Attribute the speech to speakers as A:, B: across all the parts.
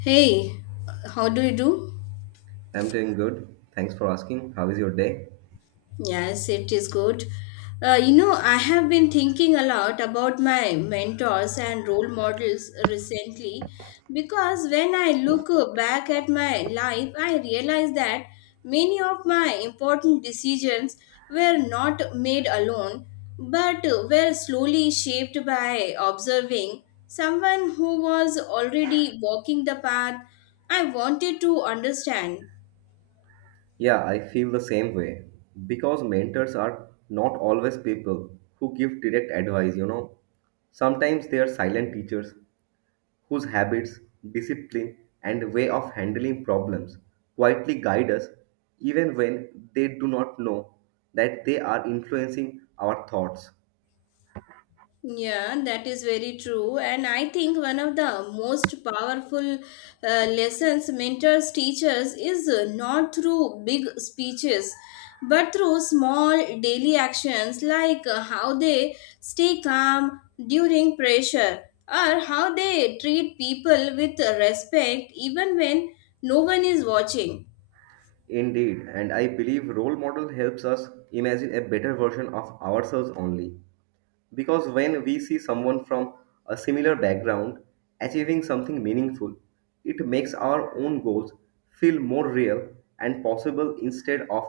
A: Hey, how do you do?
B: I'm doing good. Thanks for asking. How is your day?
A: Yes, it is good. I have been thinking a lot about my mentors and role models recently because when I look back at my life, I realize that many of my important decisions were not made alone but were slowly shaped by observing someone who was already walking the path I wanted to understand.
B: Yeah, I feel the same way. Because mentors are not always people who give direct advice, you know. Sometimes they are silent teachers whose habits, discipline, and way of handling problems quietly guide us even when they do not know that they are influencing our thoughts.
A: Yeah, that is very true. And I think one of the most powerful lessons mentors teachers is not through big speeches, but through small daily actions like how they stay calm during pressure or how they treat people with respect even when no one is watching.
B: Indeed, and I believe role model helps us imagine a better version of ourselves only. Because when we see someone from a similar background achieving something meaningful, it makes our own goals feel more real and possible instead of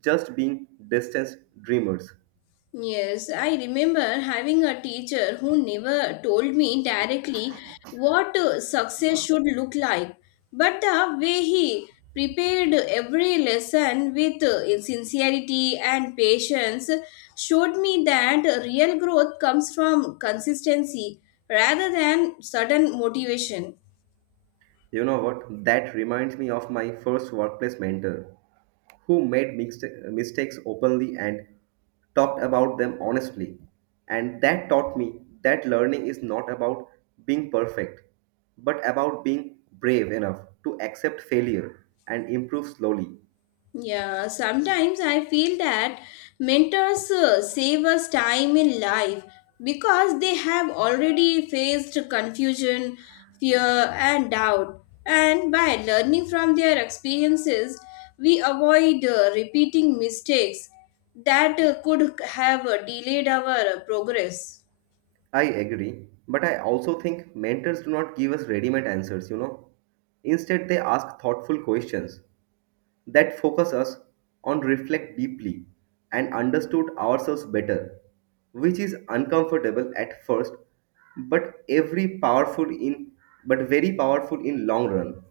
B: just being distant dreamers.
A: Yes, I remember having a teacher who never told me directly what success should look like, but the way he prepared every lesson with sincerity and patience showed me that real growth comes from consistency rather than sudden motivation.
B: You know what? That reminds me of my first workplace mentor who made mistakes openly and talked about them honestly. And that taught me that learning is not about being perfect, but about being brave enough to accept failure and improve slowly.
A: Yeah, sometimes I feel that mentors save us time in life because they have already faced confusion, fear, and doubt. And by learning from their experiences, we avoid repeating mistakes that could have delayed our progress.
B: I agree, but I also think mentors do not give us ready made answers, you know. Instead, they ask thoughtful questions that focus us on reflect deeply and understood ourselves better, which is uncomfortable at first, but every powerful in but very powerful in long run.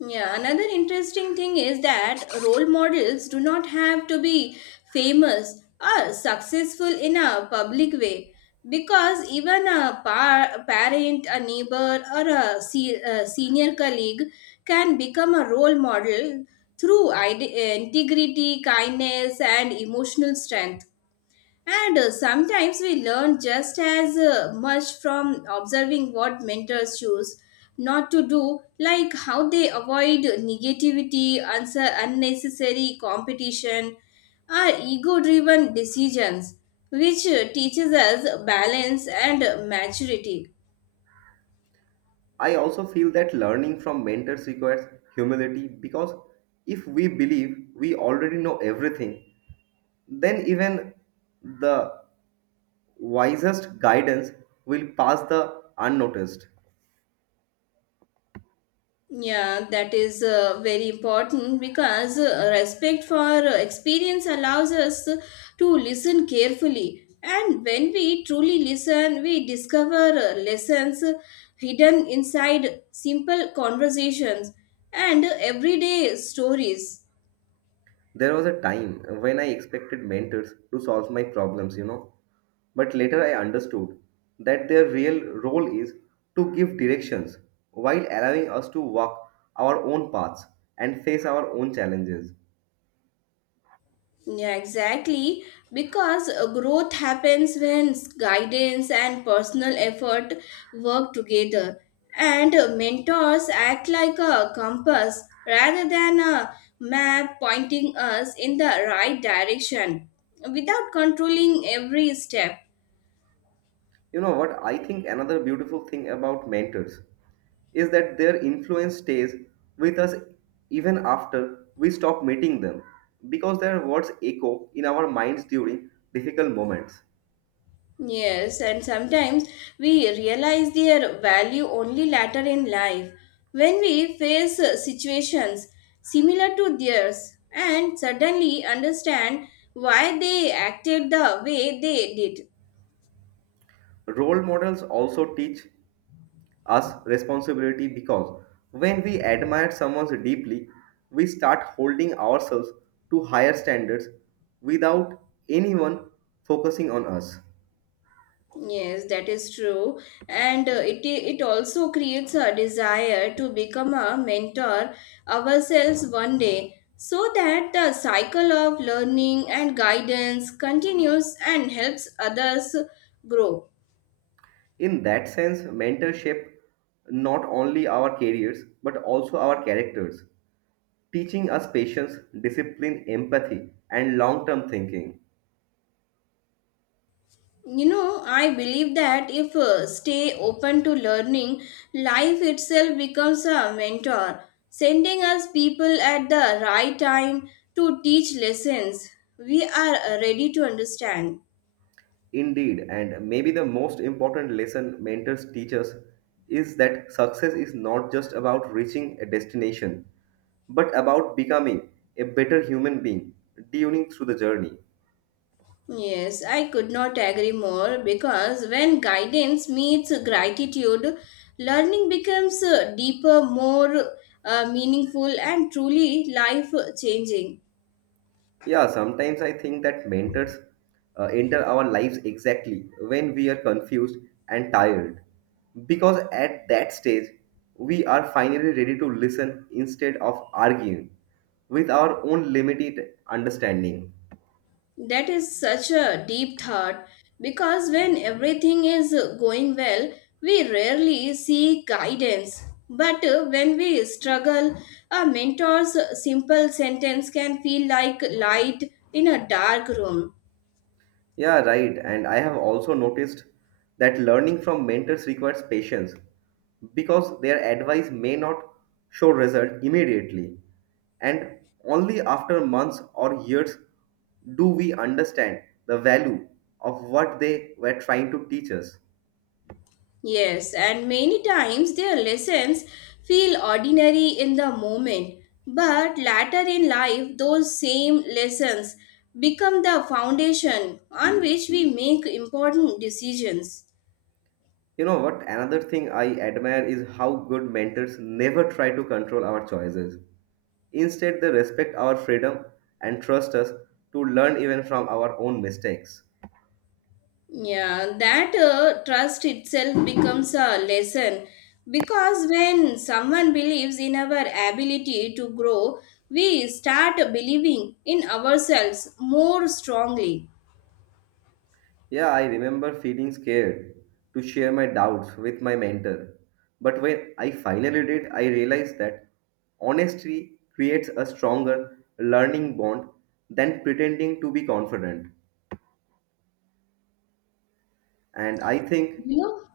A: Yeah, another interesting thing is that role models do not have to be famous or successful in a public way because even a parent, a neighbor, or a senior colleague can become a role model through integrity, kindness, and emotional strength. And sometimes we learn just as much from observing what mentors choose not to do, like how they avoid negativity, unnecessary competition, or ego driven decisions, which teaches us balance and maturity.
B: I also feel that learning from mentors requires humility because if we believe we already know everything, then even the wisest guidance will pass the unnoticed.
A: Yeah, that is very important because respect for experience allows us to listen carefully. And when we truly listen, we discover lessons hidden inside simple conversations and everyday stories.
B: There was a time when I expected mentors to solve my problems, you know, but later I understood that their real role is to give directions while allowing us to walk our own paths and face our own challenges.
A: Yeah, exactly. Because growth happens when guidance and personal effort work together, and mentors act like a compass rather than a map pointing us in the right direction without controlling every step.
B: You know what? I think another beautiful thing about mentors is that their influence stays with us even after we stop meeting them because their words echo in our minds during difficult moments.
A: Yes, and sometimes we realize their value only later in life when we face situations similar to theirs and suddenly understand why they acted the way they did.
B: Role models also teach us responsibility because when we admire someone deeply, we start holding ourselves to higher standards without anyone focusing on us.
A: Yes, that is true. And it also creates a desire to become a mentor ourselves one day so that the cycle of learning and guidance continues and helps others grow.
B: In that sense, mentorship not only our careers but also our characters, teaching us patience, discipline, empathy, and long term thinking.
A: You know, I believe that if stay open to learning, life itself becomes a mentor sending us people at the right time to teach lessons we are ready to understand.
B: Indeed, and maybe the most important lesson mentors teach us is that success is not just about reaching a destination, but about becoming a better human being, tuning through the journey.
A: Yes, I could not agree more because when guidance meets gratitude, learning becomes deeper, more meaningful, and truly life changing.
B: Yeah, sometimes I think that mentors enter our lives exactly when we are confused and tired, because at that stage, we are finally ready to listen instead of arguing with our own limited understanding.
A: That is such a deep thought because when everything is going well, we rarely seek guidance. But when we struggle, a mentor's simple sentence can feel like light in a dark room.
B: Yeah, right. And I have also noticed that learning from mentors requires patience because their advice may not show result immediately. And only after months or years do we understand the value of what they were trying to teach us.
A: Yes, and many times their lessons feel ordinary in the moment, but later in life, those same lessons become the foundation on which we make important decisions.
B: You know what? Another thing I admire is how good mentors never try to control our choices. Instead, they respect our freedom and trust us to learn even from our own mistakes.
A: Yeah, that trust itself becomes a lesson because when someone believes in our ability to grow, we start believing in ourselves more strongly.
B: Yeah, I remember feeling scared to share my doubts with my mentor. But when I finally did, I realized that honesty creates a stronger learning bond than pretending to be confident. And I think,
A: You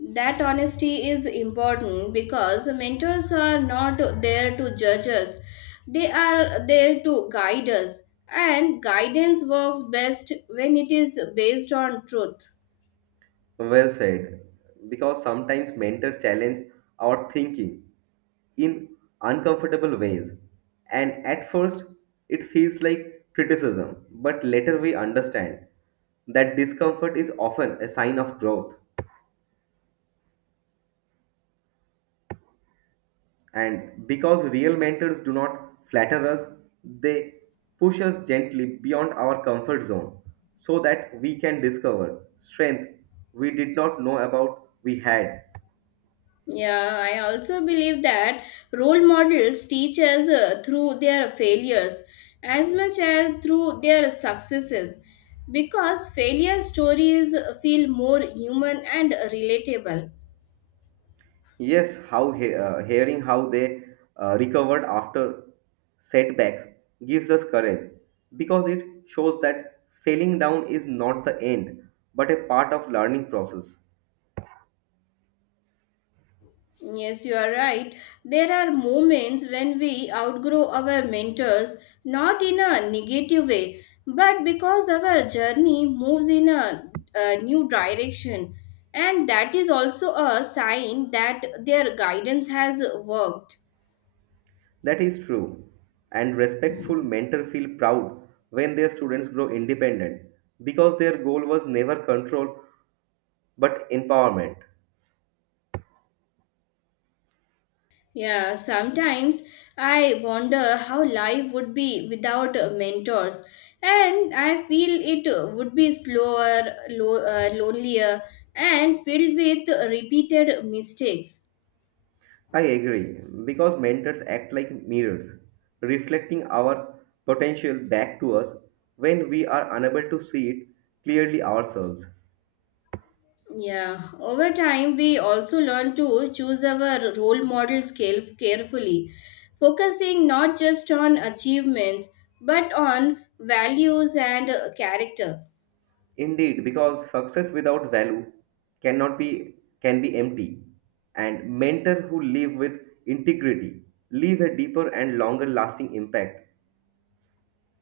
A: know, that honesty is important because mentors are not there to judge us, they are there to guide us, and guidance works best when it is based on truth.
B: well said, because sometimes mentors challenge our thinking in uncomfortable ways. And at first, it feels like criticism, but later we understand that discomfort is often a sign of growth. And because real mentors do not flatter us, they push us gently beyond our comfort zone so that we can discover strength we did not know about we had.
A: Yeah, I also believe that role models teach us through their failures as much as through their successes because failure stories feel more human and relatable.
B: Yes, how hearing how they recovered after setbacks gives us courage because it shows that failing down is not the end but a part of learning process.
A: Yes, you are right. There are moments when we outgrow our mentors, not in a negative way, but because our journey moves in a new direction. And that is also a sign that their guidance has worked.
B: That is true. And respectful mentors feel proud when their students grow independent because their goal was never control but empowerment.
A: Yeah, sometimes I wonder how life would be without mentors. And I feel it would be slower, lonelier, and filled with repeated mistakes.
B: I agree because mentors act like mirrors, reflecting our potential back to us when we are unable to see it clearly ourselves.
A: Yeah, over time, we also learn to choose our role models carefully, focusing not just on achievements but on values and character.
B: Indeed, because success without value cannot be can be empty, and mentors who live with integrity leave a deeper and longer lasting impact.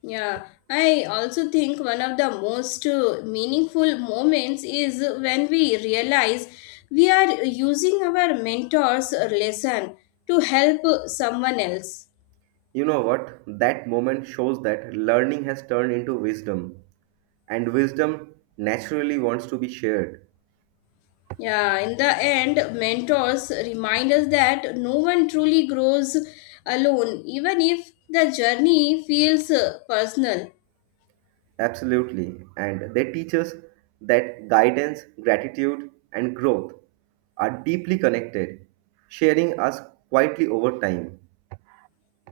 A: Yeah, I also think one of the most meaningful moments is when we realize we are using our mentor's lesson to help someone else.
B: You know what? That moment shows that learning has turned into wisdom, and wisdom naturally wants to be shared.
A: Yeah, in the end, mentors remind us that no one truly grows alone, even if the journey feels personal.
B: Absolutely. And they teach us that guidance, gratitude, and growth are deeply connected, sharing us quietly over time.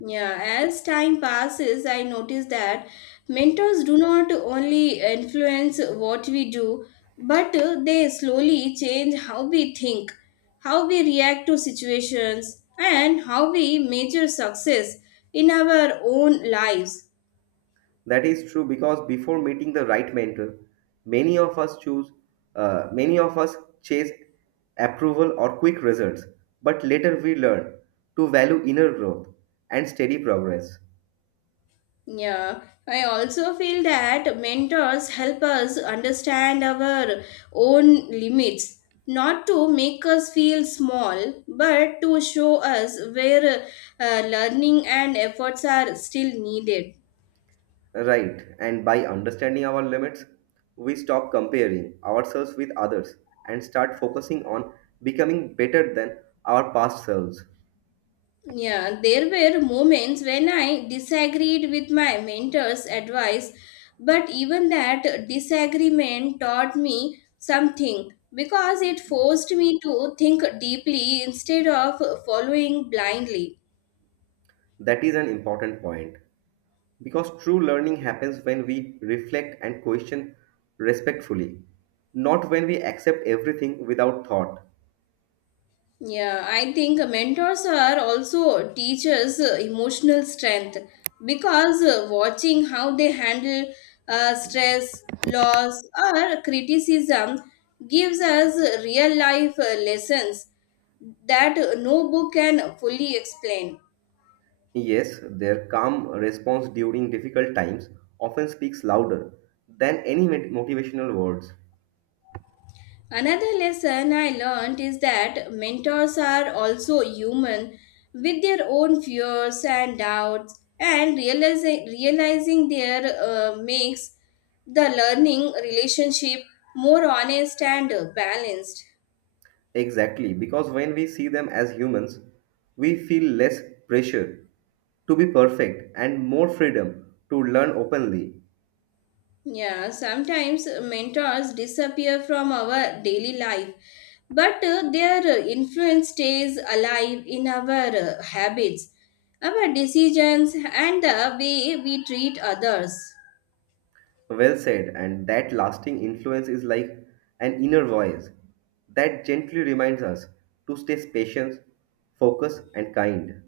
A: Yeah, as time passes, I notice that mentors do not only influence what we do, but they slowly change how we think, how we react to situations, and how we measure success in our own lives.
B: That is true because before meeting the right mentor, many of us choose, many of us chase approval or quick results, but later we learn to value inner growth and steady progress.
A: Yeah, I also feel that mentors help us understand our own limits, not to make us feel small, but to show us where learning and efforts are still needed.
B: Right, and by understanding our limits, we stop comparing ourselves with others and start focusing on becoming better than our past selves.
A: Yeah, there were moments when I disagreed with my mentor's advice, but even that disagreement taught me something because it forced me to think deeply instead of following blindly.
B: That is an important point. Because true learning happens when we reflect and question respectfully, not when we accept everything without thought.
A: Yeah, I think mentors are also teachers' emotional strength because watching how they handle stress, loss, or criticism gives us real life lessons that no book can fully explain.
B: Yes, their calm response during difficult times often speaks louder than any motivational words.
A: Another lesson I learned is that mentors are also human with their own fears and doubts, and realizing their makes the learning relationship more honest and balanced.
B: Exactly, because when we see them as humans, we feel less pressure to be perfect and more freedom to learn openly.
A: Yeah, sometimes mentors disappear from our daily life, but their influence stays alive in our habits, our decisions, and the way we treat others.
B: Well said, and that lasting influence is like an inner voice that gently reminds us to stay patient, focused, and kind.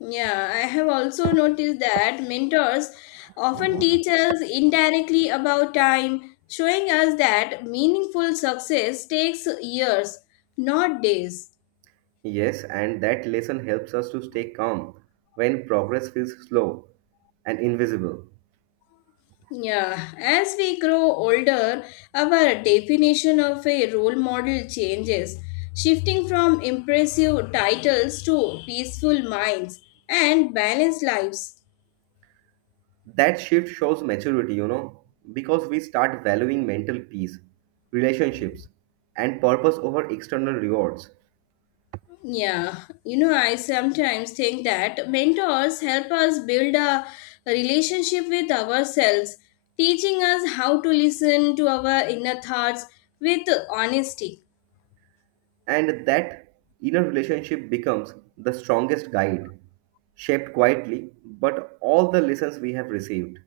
A: Yeah, I have also noticed that mentors often teach us indirectly about time, showing us that meaningful success takes years, not days.
B: Yes, and that lesson helps us to stay calm when progress feels slow and invisible.
A: Yeah, as we grow older, our definition of a role model changes, shifting from impressive titles to peaceful minds and balanced lives.
B: That shift shows maturity, you know, because we start valuing mental peace, relationships, and purpose over external rewards.
A: Yeah, I sometimes think that mentors help us build a relationship with ourselves, teaching us how to listen to our inner thoughts with honesty.
B: And that inner relationship becomes the strongest guide, shaped quietly, but all the lessons we have received.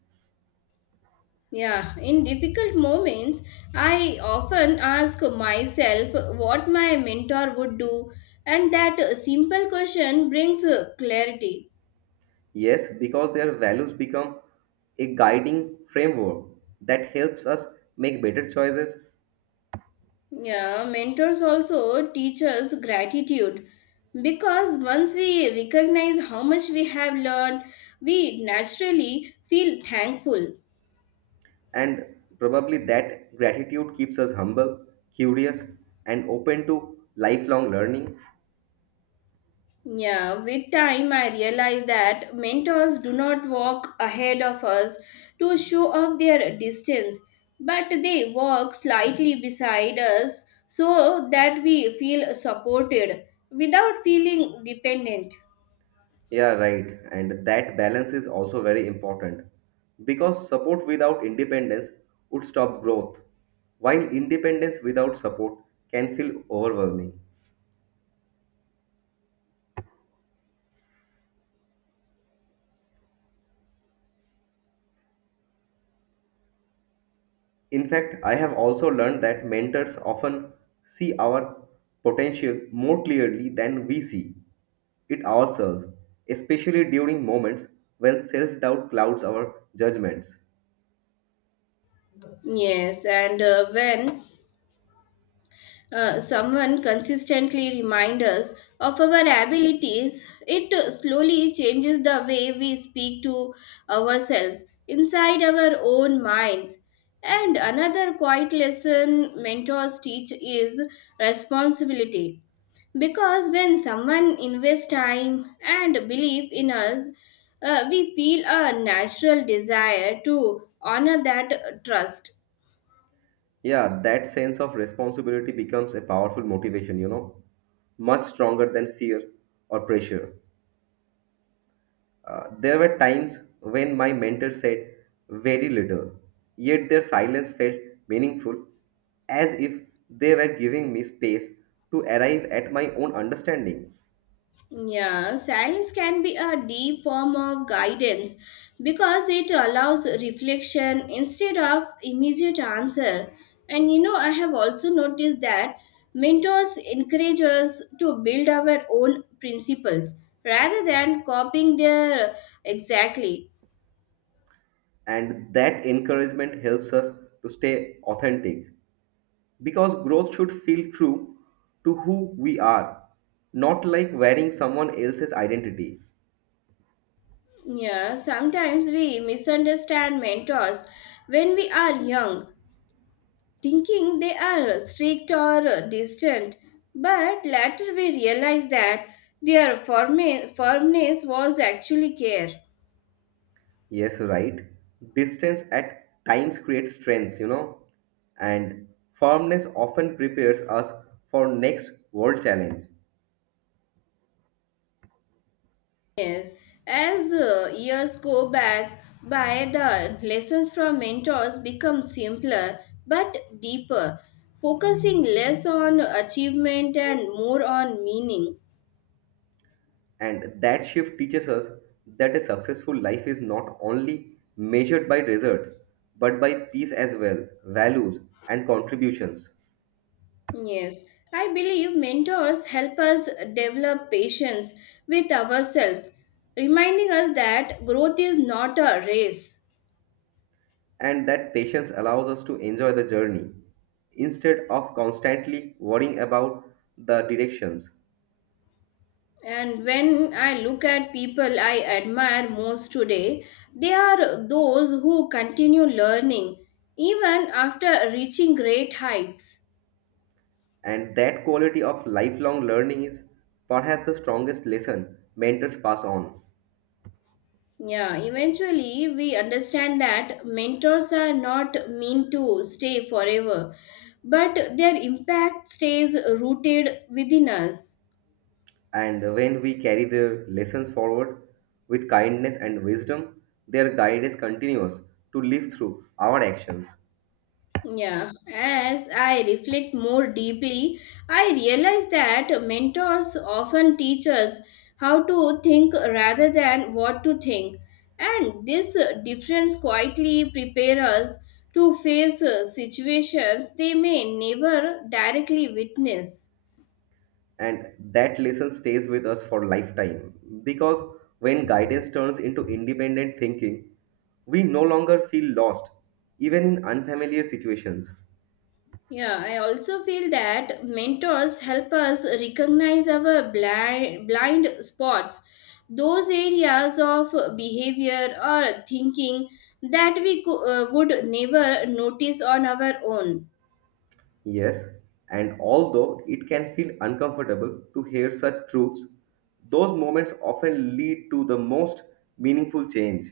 A: Yeah, in difficult moments, I often ask myself what my mentor would do, and that simple question brings clarity.
B: Yes, because their values become a guiding framework that helps us make better choices,
A: Yeah, mentors also teach us gratitude because once we recognize how much we have learned, we naturally feel thankful.
B: and probably that gratitude keeps us humble, curious, and open to lifelong learning.
A: Yeah, with time, I realized that mentors do not walk ahead of us to show off their distance, but they walk slightly beside us so that we feel supported without feeling dependent.
B: Yeah, right. And that balance is also very important because support without independence would stop growth, while independence without support can feel overwhelming. In fact, I have also learned that mentors often see our potential more clearly than we see it ourselves, especially during moments when self doubt clouds our judgments.
A: Yes, and when someone consistently reminds us of our abilities, it slowly changes the way we speak to ourselves inside our own minds. And another quiet lesson mentors teach is responsibility. Because when someone invests time and belief in us, we feel a natural desire to honor that trust.
B: Yeah, that sense of responsibility becomes a powerful motivation, you know, much stronger than fear or pressure. There were times when my mentor said very little, yet their silence felt meaningful, as if they were giving me space to arrive at my own understanding.
A: Yeah, silence can be a deep form of guidance because it allows reflection instead of immediate answer. And you know, I have also noticed that mentors encourage us to build our own principles rather than copying their exactly.
B: And that encouragement helps us to stay authentic because growth should feel true to who we are, not like wearing someone else's identity.
A: Yeah, sometimes we misunderstand mentors when we are young thinking they are strict or distant, but later we realize that their firmness was actually care.
B: Yes, right. Distance at times creates strengths, you know, and firmness often prepares us for next world challenge.
A: Yes, as years go back by, the lessons from mentors become simpler but deeper, focusing less on achievement and more on meaning.
B: And that shift teaches us that a successful life is not only measured by results, but by peace as well, values, and contributions.
A: Yes, I believe mentors help us develop patience with ourselves, reminding us that growth is not a race.
B: And that patience allows us to enjoy the journey instead of constantly worrying about the directions.
A: And when I look at people I admire most today, they are those who continue learning even after reaching great heights.
B: And that quality of lifelong learning is perhaps the strongest lesson mentors pass on.
A: Yeah, eventually we understand that mentors are not meant to stay forever, but their impact stays rooted within us.
B: And when we carry their lessons forward with kindness and wisdom, their guidance continues to live through our actions.
A: Yeah, as I reflect more deeply, I realize that mentors often teach us how to think rather than what to think, and this difference quietly prepares us to face situations they may never directly witness.
B: And that lesson stays with us for lifetime. Because when guidance turns into independent thinking, we no longer feel lost, even in unfamiliar situations.
A: Yeah, I also feel that mentors help us recognize our blind spots, those areas of behavior or thinking that would never notice on our own.
B: Yes, and although it can feel uncomfortable to hear such truths, those moments often lead to the most meaningful change.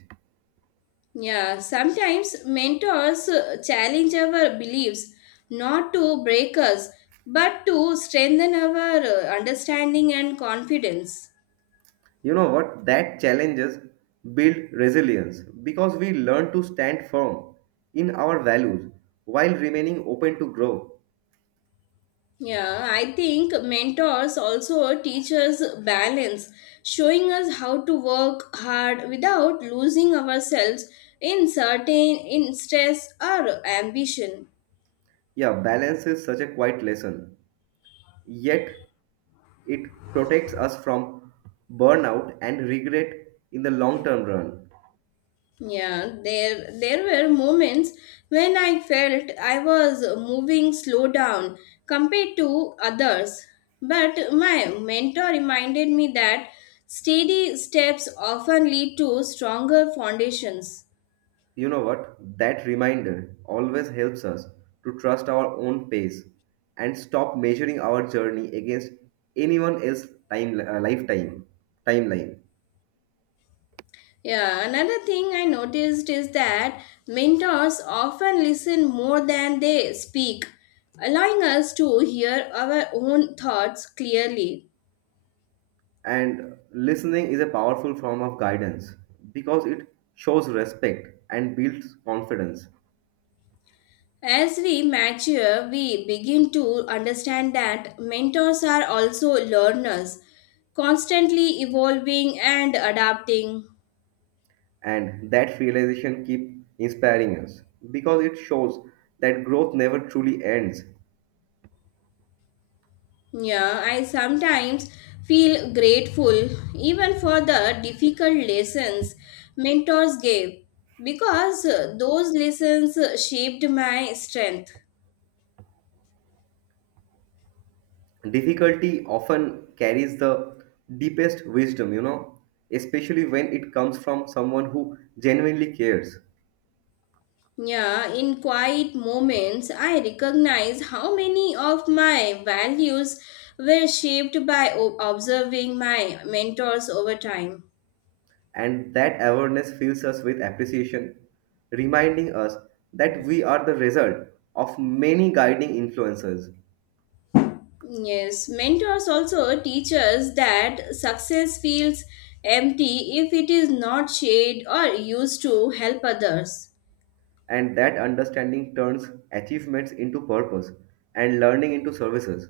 A: Yeah, sometimes mentors challenge our beliefs not to break us but to strengthen our understanding and confidence.
B: You know what? That challenges build resilience because we learn to stand firm in our values while remaining open to growth.
A: Yeah, I think mentors also teach us balance, showing us how to work hard without losing ourselves in certain in stress or ambition.
B: Yeah, balance is such a quiet lesson, yet it protects us from burnout and regret in the long term run.
A: Yeah, there were moments when I felt I was moving slow down compared to others, but my mentor reminded me that steady steps often lead to stronger foundations.
B: You know what? That reminder always helps us to trust our own pace and stop measuring our journey against anyone else's timeline.
A: Yeah, another thing I noticed is that mentors often listen more than they speak, allowing us to hear our own thoughts clearly.
B: And listening is a powerful form of guidance because it shows respect and builds confidence.
A: As we mature, we begin to understand that mentors are also learners, constantly evolving and adapting.
B: And that realization keeps inspiring us because it shows that growth never truly ends.
A: Yeah, I sometimes feel grateful even for the difficult lessons mentors gave because those lessons shaped my strength.
B: Difficulty often carries the deepest wisdom, you know, especially when it comes from someone who genuinely cares.
A: Yeah, in quiet moments, I recognize how many of my values were shaped by observing my mentors over time.
B: And that awareness fills us with appreciation, reminding us that we are the result of many guiding influences.
A: Yes, mentors also teach us that success feels empty if it is not shared or used to help others.
B: And that understanding turns achievements into purpose and learning into services.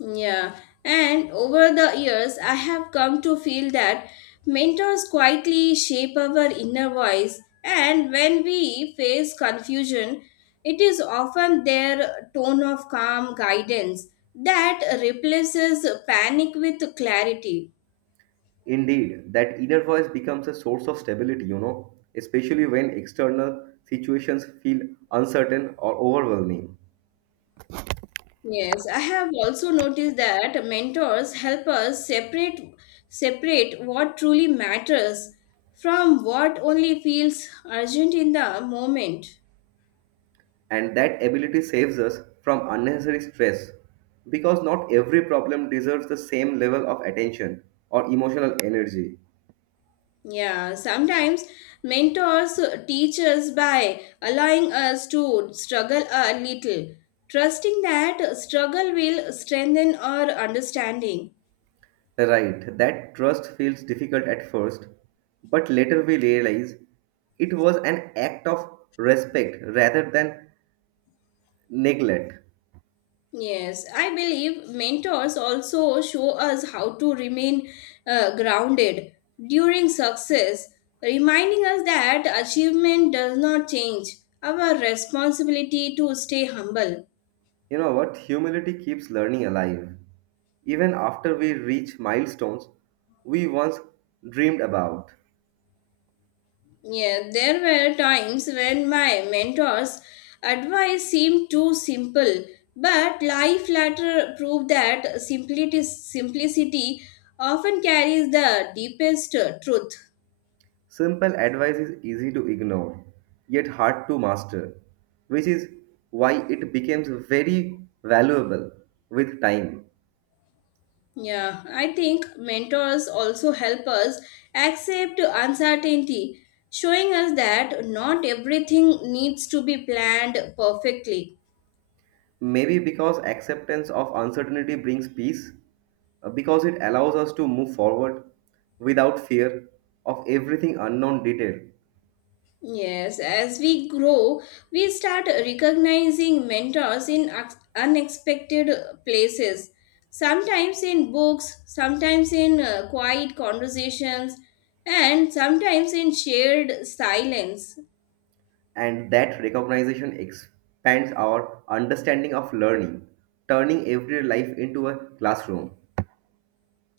A: Yeah, and over the years, I have come to feel that mentors quietly shape our inner voice, and when we face confusion, it is often their tone of calm guidance that replaces panic with clarity.
B: Indeed, that inner voice becomes a source of stability, you know, especially when external situations feel uncertain or overwhelming.
A: Yes, I have also noticed that mentors help us separate what truly matters from what only feels urgent in the moment.
B: And that ability saves us from unnecessary stress because not every problem deserves the same level of attention or emotional energy.
A: Yeah, sometimes mentors teach us by allowing us to struggle a little, trusting that struggle will strengthen our understanding.
B: Right, that trust feels difficult at first, but later we realize it was an act of respect rather than neglect.
A: Yes, I believe mentors also show us how to remain grounded during success, reminding us that achievement does not change our responsibility to stay humble.
B: You know what? Humility keeps learning alive. Even after we reach milestones we once dreamed about,
A: Yeah, there were times when my mentor's advice seemed too simple, but life later proved that simplicity often carries the deepest truth.
B: simple advice is easy to ignore, yet hard to master, which is why it becomes very valuable with time.
A: Yeah, I think mentors also help us accept uncertainty, showing us that not everything needs to be planned perfectly.
B: Maybe because acceptance of uncertainty brings peace, because it allows us to move forward without fear of everything unknown detail.
A: Yes, as we grow, we start recognizing mentors in unexpected places, sometimes in books, sometimes in quiet conversations, and sometimes in shared silence.
B: And that recognition expands our understanding of learning, turning everyday life into a classroom.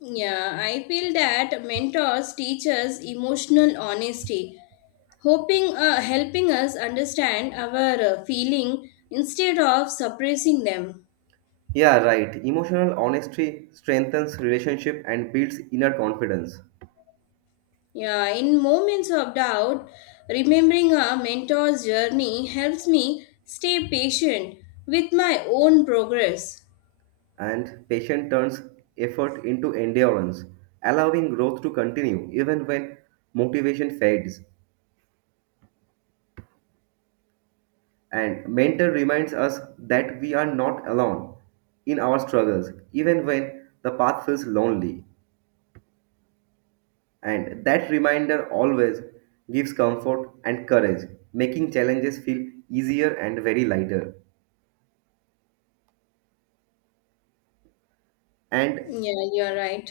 A: Yeah, I feel that mentors teach us emotional honesty, hoping helping us understand our feeling instead of suppressing them.
B: Yeah, right. Emotional honesty strengthens relationship and builds inner confidence.
A: Yeah, in moments of doubt, remembering a mentor's journey helps me stay patient with my own progress.
B: And patience turns effort into endurance, allowing growth to continue even when motivation fades. And mentor reminds us that we are not alone in our struggles, even when the path feels lonely. And that reminder always gives comfort and courage, making challenges feel easier and very lighter. And
A: Yeah, you're right.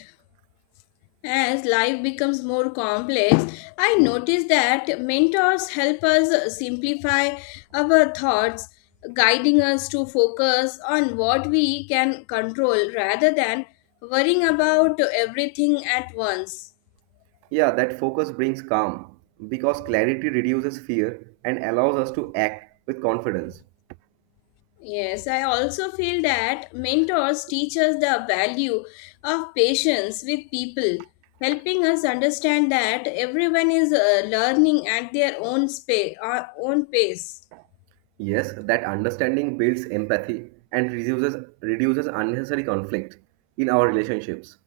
A: As life becomes more complex, I notice that mentors help us simplify our thoughts, guiding us to focus on what we can control rather than worrying about everything at once.
B: yeah, that focus brings calm because clarity reduces fear and allows us to act with confidence.
A: Yes, I also feel that mentors teach us the value of patience with people, helping us understand that everyone is learning at their own pace.
B: Yes, that understanding builds empathy and reduces unnecessary conflict in our relationships.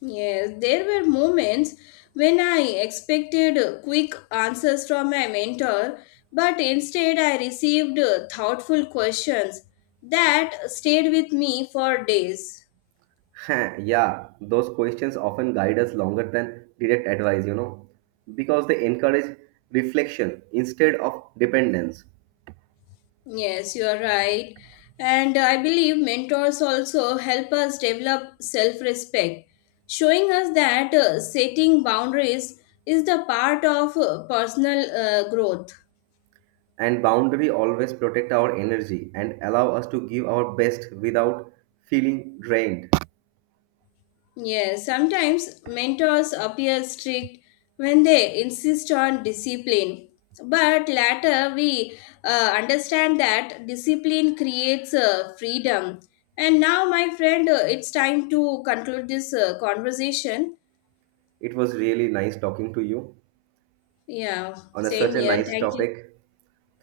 A: Yes, there were moments when I expected quick answers from my mentor, but instead I received thoughtful questions that stayed with me for days.
B: Yeah, those questions often guide us longer than direct advice, you know, because they encourage reflection instead of dependence.
A: Yes, you are right. And I believe mentors also help us develop self respect, showing us that setting boundaries is the part of personal growth.
B: And boundary always protect our energy and allow us to give our best without feeling drained.
A: Yes, sometimes mentors appear strict when they insist on discipline. But later we understand that discipline creates freedom. And now, my friend, it's time to conclude this conversation.
B: It was really nice talking to you
A: Yeah,
B: on a,
A: same
B: such a
A: here.
B: nice
A: Thank you.
B: topic.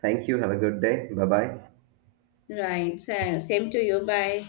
B: Thank you. Have a good day. Bye bye.
A: Right, same to you. Bye.